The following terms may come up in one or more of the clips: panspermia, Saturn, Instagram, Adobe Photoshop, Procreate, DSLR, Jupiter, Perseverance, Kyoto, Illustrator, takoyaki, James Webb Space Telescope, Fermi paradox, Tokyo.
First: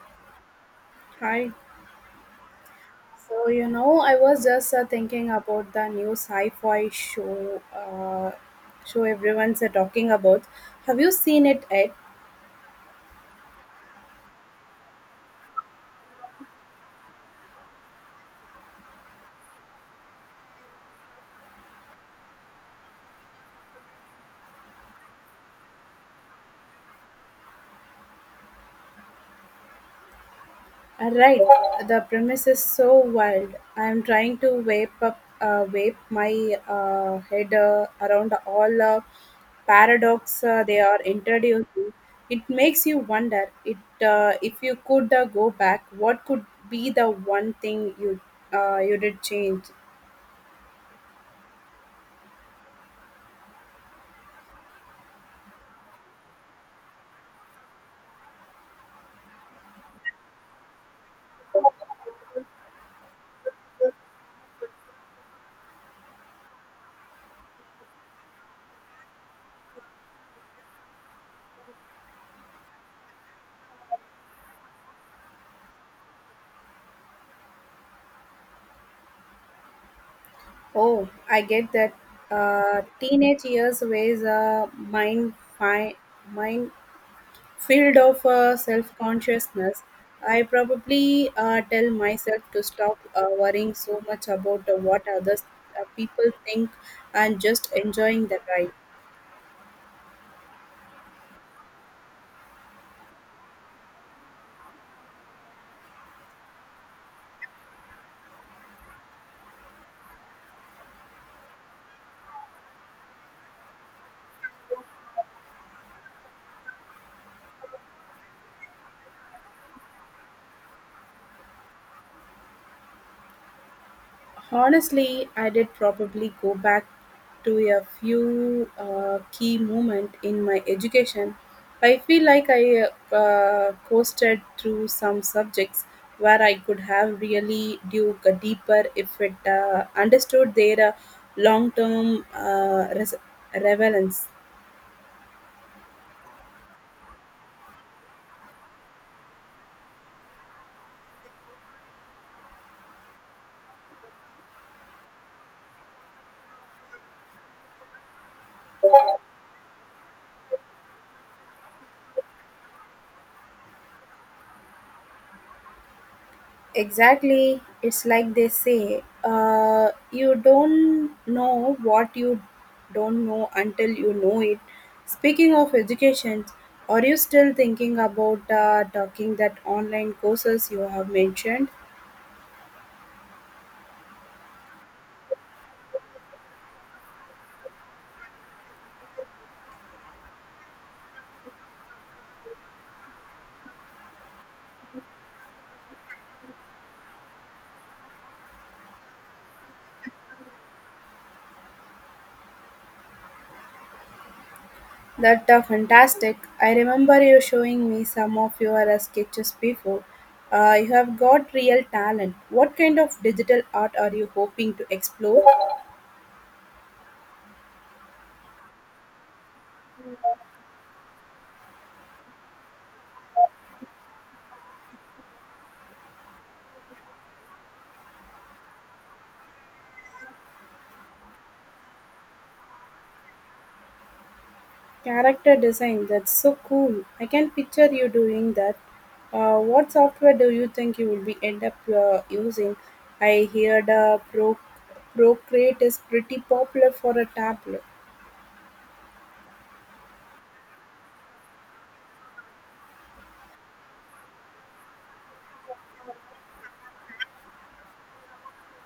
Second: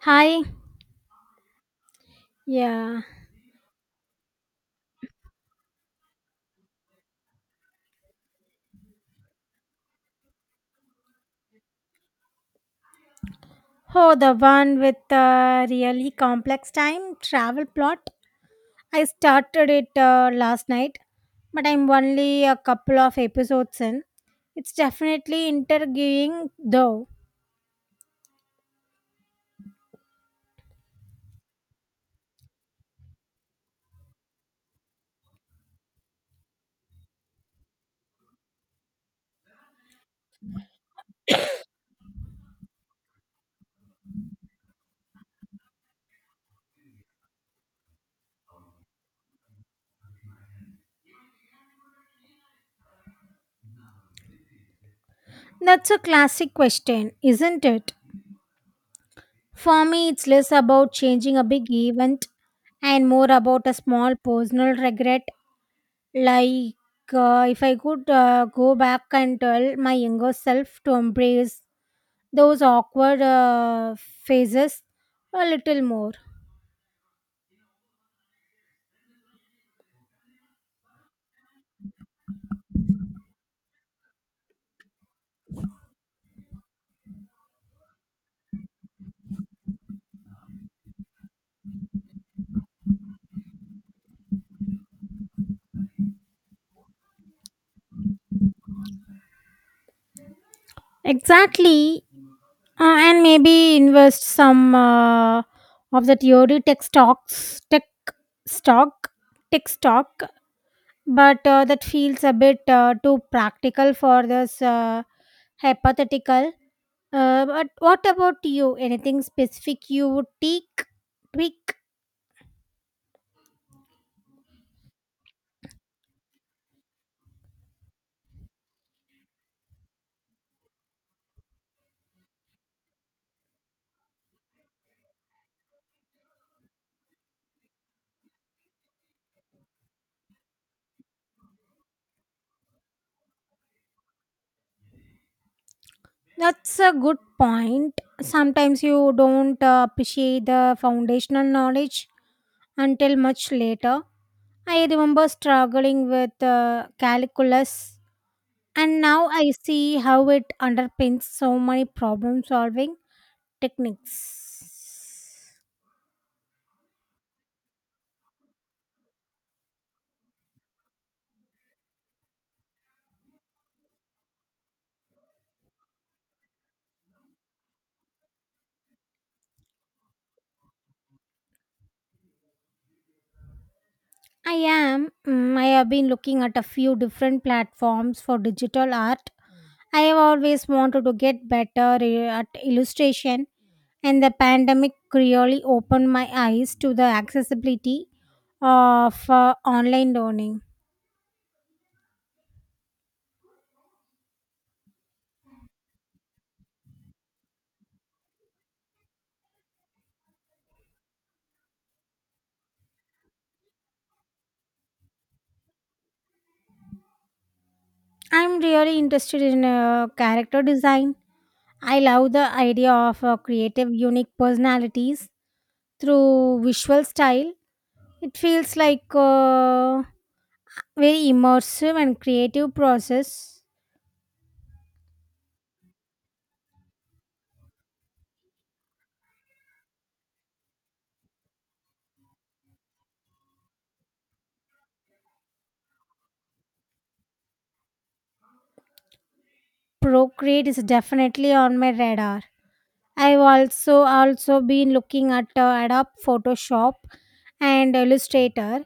Hi. Hi. Yeah. So I was just thinking about the new sci-fi show everyone's talking about. Have you seen it yet? Oh, the one with the really complex time travel plot. I started it last night, but I'm only a couple of episodes in. It's definitely interviewing, though. Right. The premise is so wild. I'm trying to wrap my head around all paradox they are introducing. It makes you wonder it if you could go back, what could be the one thing you did change? That's a classic question, isn't it? For me, it's less about changing a big event and more about a small personal regret. Like, if I could go back and tell my younger self to embrace those awkward phases a little more. Oh, I get that. Teenage years was a mind field of self consciousness. I probably tell myself to stop worrying so much about what others people think and just enjoying the ride. Exactly. And maybe invest some of the theory stock, tech stock. But that feels a bit too practical for this hypothetical. But what about you? Anything specific you would tweak? Honestly, I did probably go back to a few key moments in my education. I feel like I coasted through some subjects where I could have really dug deeper if it understood their long-term relevance. That's a good point. Sometimes you don't appreciate the foundational knowledge until much later. I remember struggling with calculus, and now I see how it underpins so many problem solving techniques. Exactly. It's like they say, you don't know what you don't know until you know it. Speaking of education, are you still thinking about talking that online courses you have mentioned? I am. I have been looking at a few different platforms for digital art. I have always wanted to get better at illustration and the pandemic really opened my eyes to the accessibility of online learning. That are fantastic. I remember you showing me some of your sketches before. You have got real talent. What kind of digital art are you hoping to explore? I'm really interested in character design. I love the idea of creative, unique personalities through visual style. It feels like a very immersive and creative process. Character design, that's so cool. I can picture you doing that. What software do you think you will be end up using? I heard Procreate is pretty popular for a tablet. Procreate is definitely on my radar. I've also been looking at Adobe Photoshop and Illustrator.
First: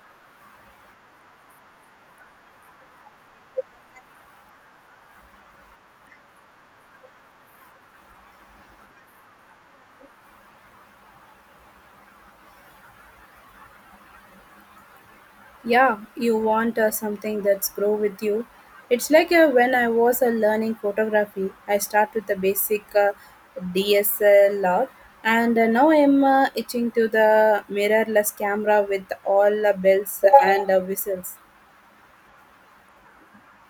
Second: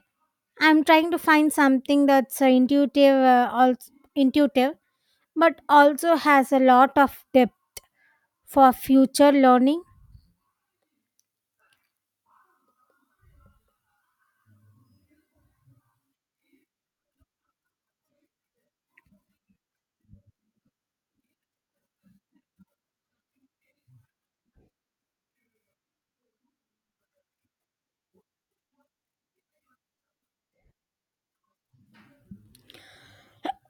I'm trying to find something that's also intuitive, but also has a lot of depth for future learning. Yeah, you want something that's grow with you. It's like when I was learning photography, I start with the basic DSLR, and now I'm itching to the mirrorless camera with all the bells and whistles.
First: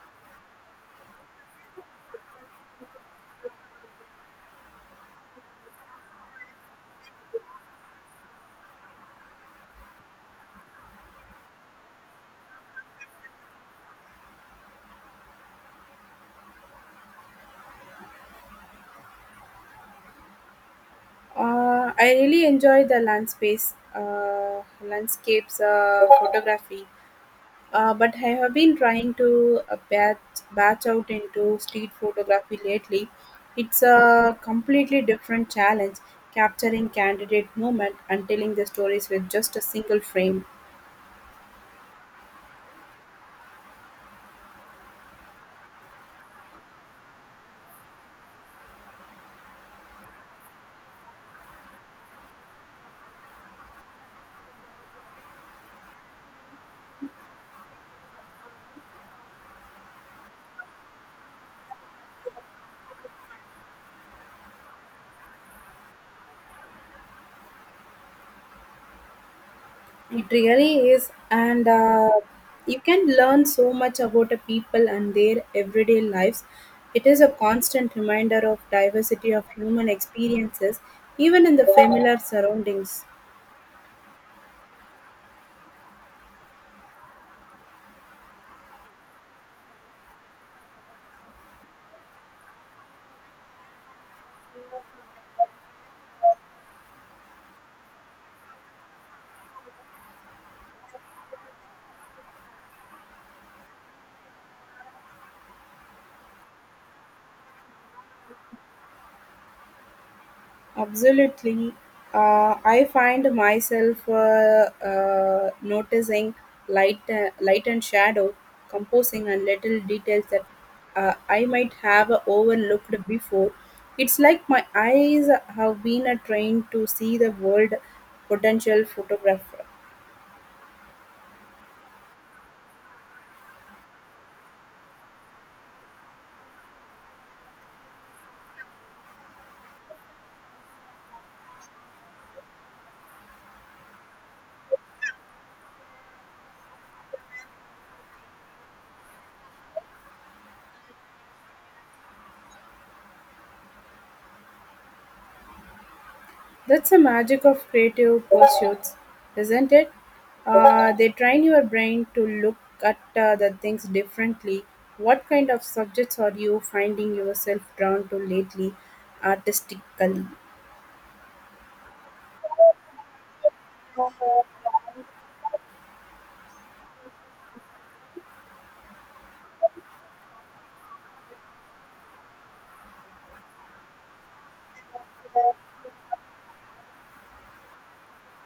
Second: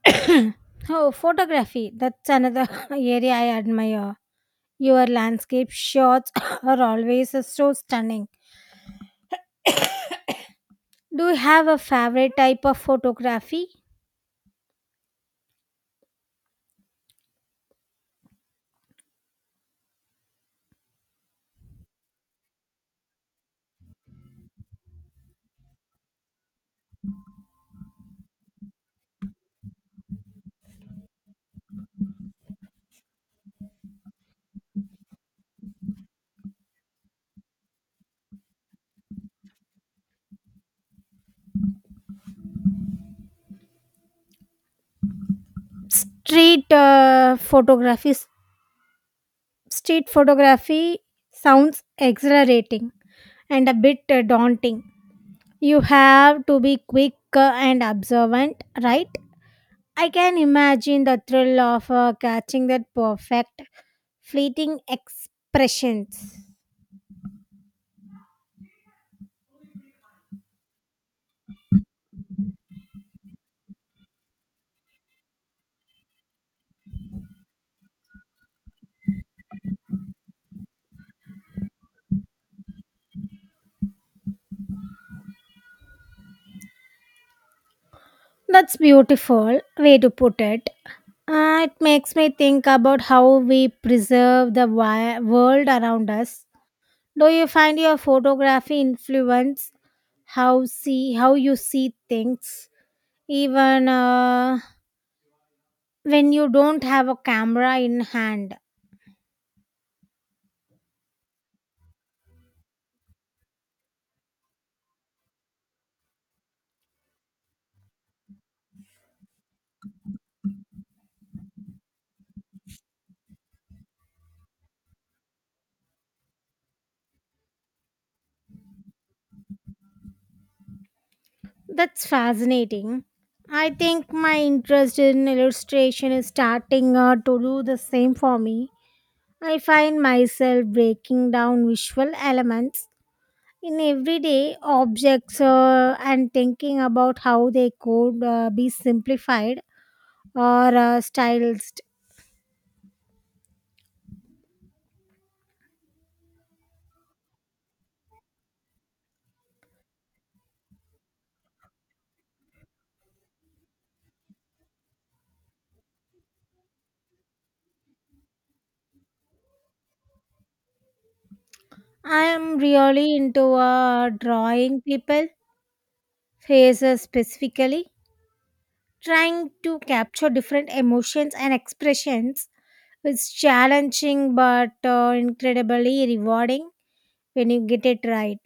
Oh, photography. That's another area I admire. Your landscape shots are always so stunning. Do you have a favorite type of photography? I really enjoy the landscapes photography, but I have been trying to batch out into street photography lately. It's a completely different challenge, capturing candidate movement and telling the stories with just a single frame. Street uh, photography. Street photography sounds exhilarating and a bit daunting. You have to be quick and observant, right? I can imagine the thrill of catching that perfect fleeting expressions. It really is, and you can learn so much about the people and their everyday lives. It is a constant reminder of diversity of human experiences, even in the familiar surroundings. That's beautiful way to put it. It makes me think about how we preserve the world around us. Do you find your photography influence how you see things even when you don't have a camera in hand? Absolutely. I find myself noticing light and shadow, composing, and little details that I might have overlooked before. It's like my eyes have been trained to see the world potential photograph. That's fascinating. I think my interest in illustration is starting to do the same for me. I find myself breaking down visual elements in everyday objects and thinking about how they could be simplified or stylized. That's the magic of creative pursuits, isn't it? They train your brain to look at the things differently. What kind of subjects are you finding yourself drawn to lately, artistically? I am really into drawing people, faces specifically, trying to capture different emotions and expressions is challenging but incredibly rewarding when you get it right.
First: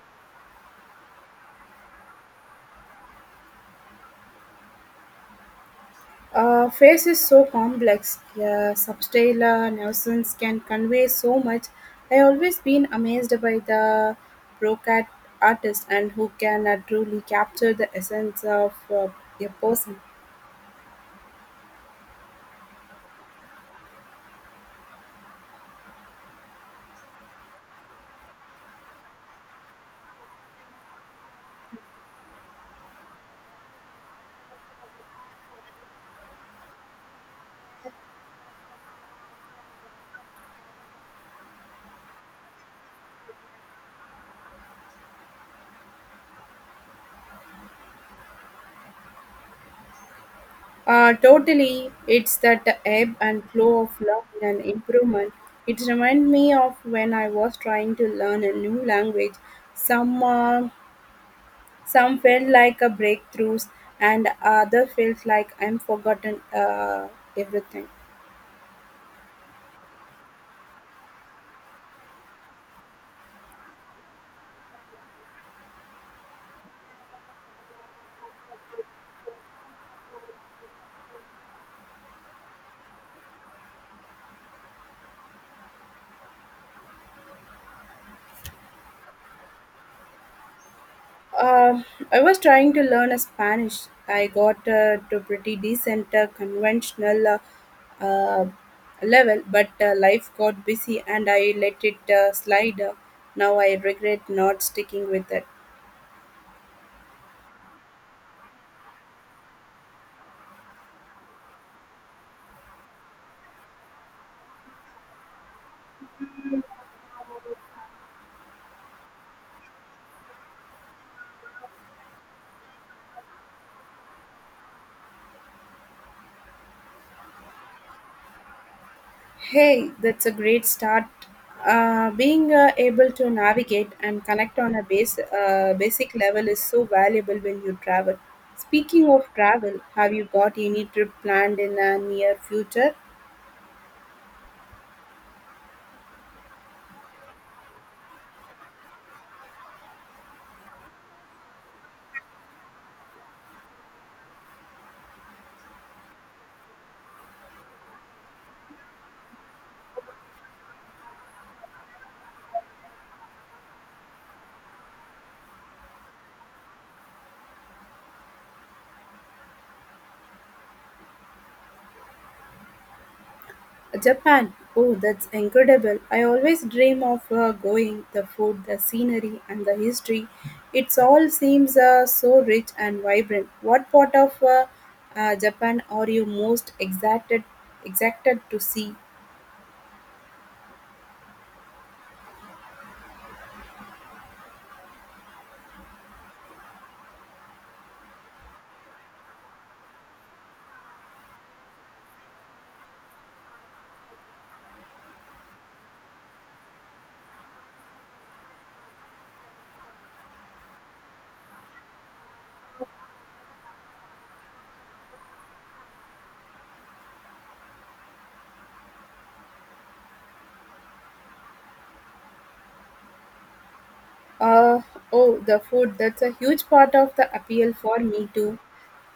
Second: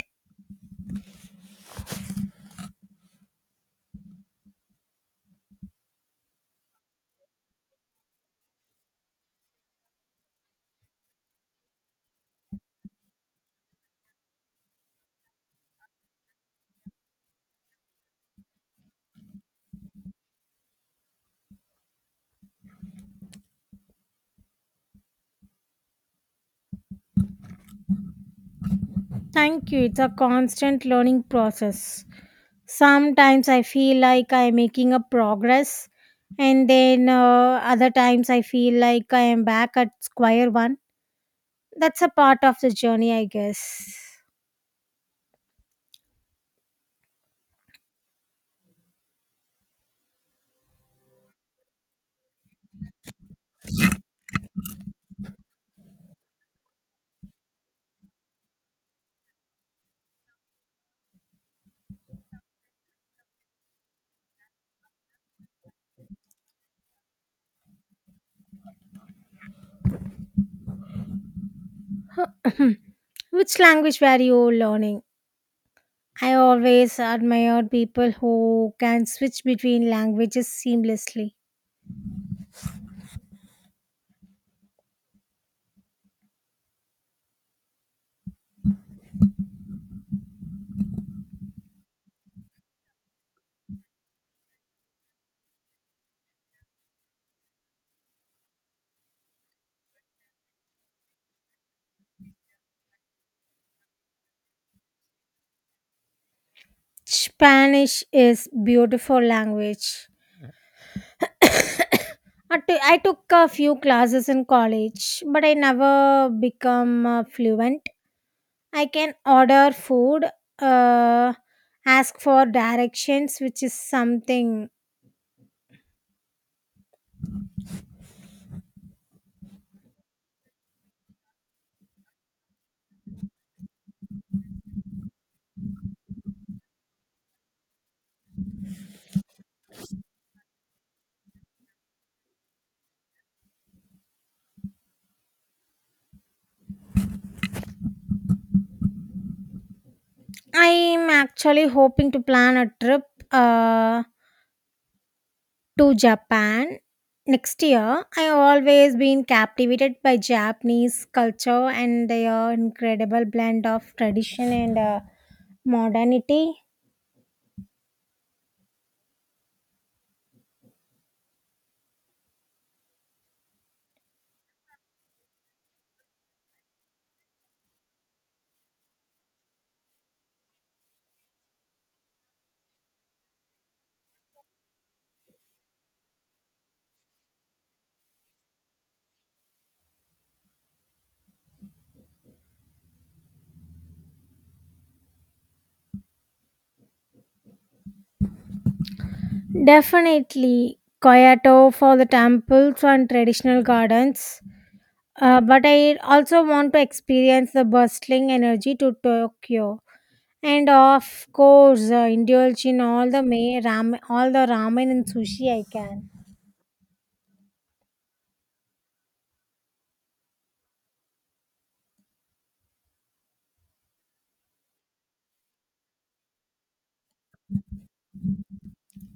Face is so complex. Yeah, substyle nuisance can convey so much. I always been amazed by the brocat artist and who can truly capture the essence of a person. Thank you. It's a constant learning process. Sometimes I feel like I'm making a progress, and then other times I feel like I am back at square one. That's a part of the journey, I guess. Totally, it's that ebb and flow of learning and improvement. It reminds me of when I was trying to learn a new language. Some uh, some felt like a breakthroughs, and other felt like I'm forgotten everything. Which language were you learning? I always admired people who can switch between languages seamlessly. Um, I was trying to learn a Spanish. I got to pretty decent conventional uh, uh, level, but life got busy and I let it slide. Now I regret not sticking with it. Spanish is beautiful language. I took a few classes in college, but I never become fluent. I can order food, uh, ask for directions, which is something. Hey, that's a great start. Being able to navigate and connect on a basic level is so valuable when you travel. Speaking of travel, have you got any trip planned in the near future? I am actually hoping to plan a trip. Uh, to Japan next year. I always been captivated by Japanese culture and their incredible blend of tradition and modernity. Japan. Oh, that's incredible. I always dream of going. The food, the scenery, and the history. It all seems so rich and vibrant. What part of Japan are you most excited to see? Definitely Kyoto for the temples and traditional gardens. But I also want to experience the bustling energy to Tokyo. And of course, indulge in all the all the ramen and sushi I can. Uh, oh, the food. That's a huge part of the appeal for me too.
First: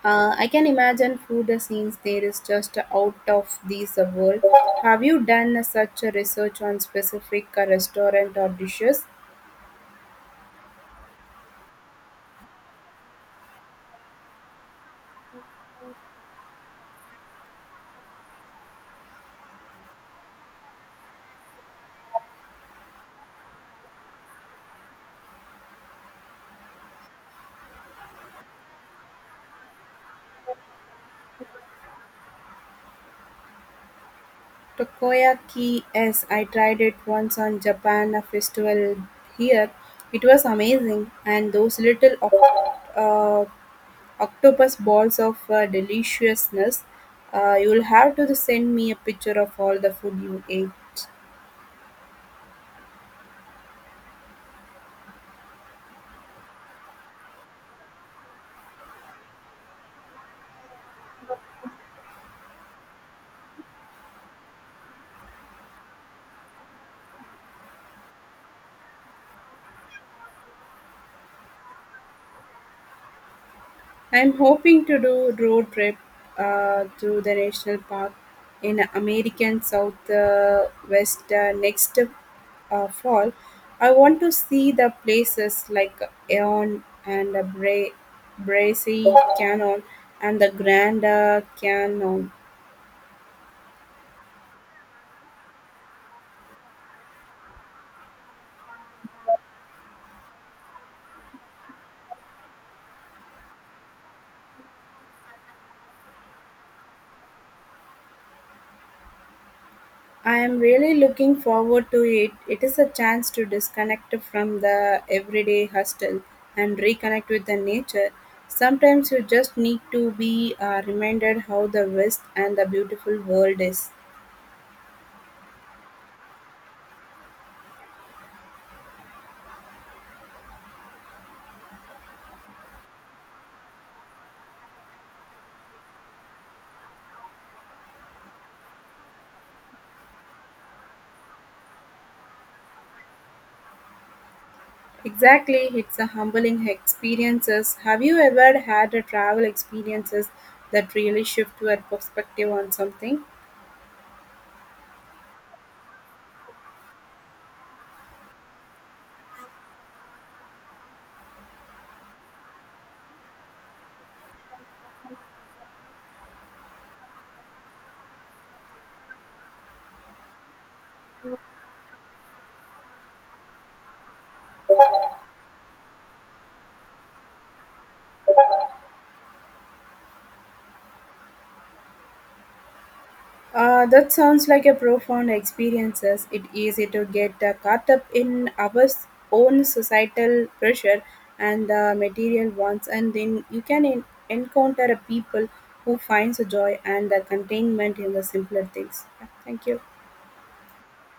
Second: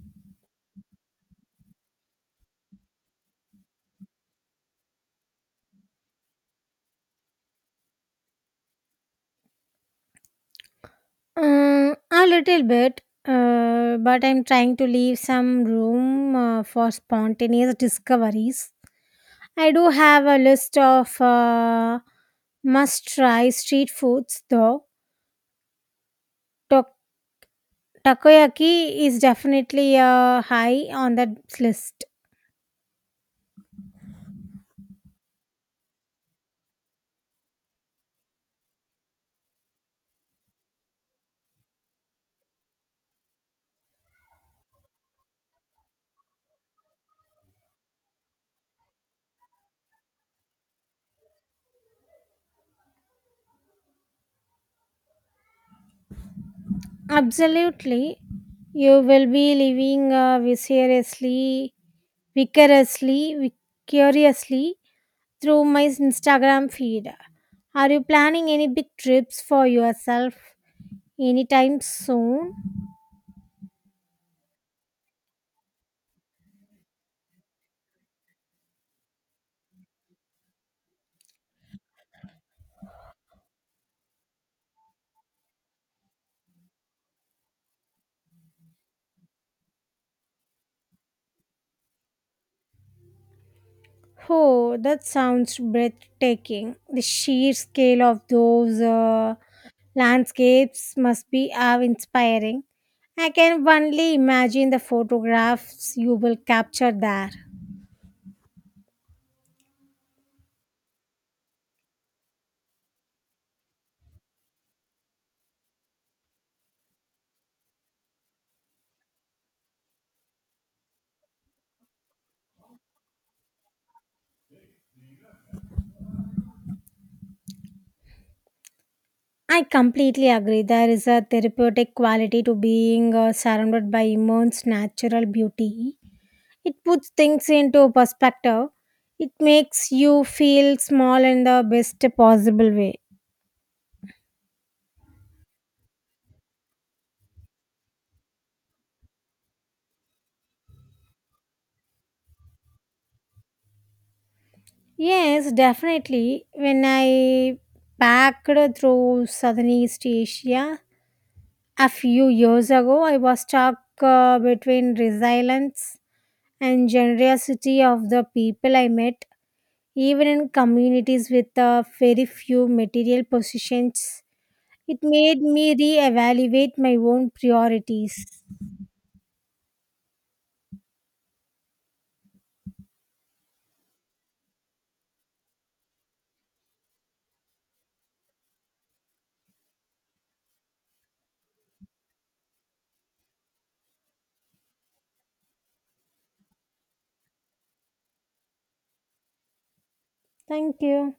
I can imagine food scenes there is just out of this world. Have you done such a research on specific restaurant or dishes? A little bit, but I'm trying to leave some room for spontaneous discoveries. I do have a list of must try street foods though. Tok- Takoyaki is definitely high on that list. Takoyaki, yes, I tried it once on Japan a festival here. It was amazing, and those little octopus balls of deliciousness. You'll have to send me a picture of all the food you ate. Absolutely. You will be living vicariously, vicariously through my Instagram feed. Are you planning any big trips for yourself anytime soon? I'm hoping to do road trip to the national park in American South West next fall. I want to see the places like Eon and the Bracy Canyon and the Grand Canyon. Oh, that sounds breathtaking. The sheer scale of those landscapes must be awe inspiring. I can only imagine the photographs you will capture there. I am really looking forward to it. It is a chance to disconnect from the everyday hustle and reconnect with the nature. Sometimes you just need to be reminded how the vast and the beautiful world is. I completely agree. There is a therapeutic quality to being surrounded by immense natural beauty. It puts things into perspective. It makes you feel small in the best possible way. Exactly, it's a humbling experiences. Have you ever had a travel experiences that really shift your perspective on something? Yes, definitely. When I packed through Southeast Asia a few years ago, I was stuck between resilience and generosity of the people I met, even in communities with very few material possessions. It made me reevaluate my own priorities. That sounds like a profound experience. It easy to get caught up in our own societal pressure and the material wants, and then you can encounter a people who finds a joy and a contentment in the simpler things. Yeah, thank you. Thank you.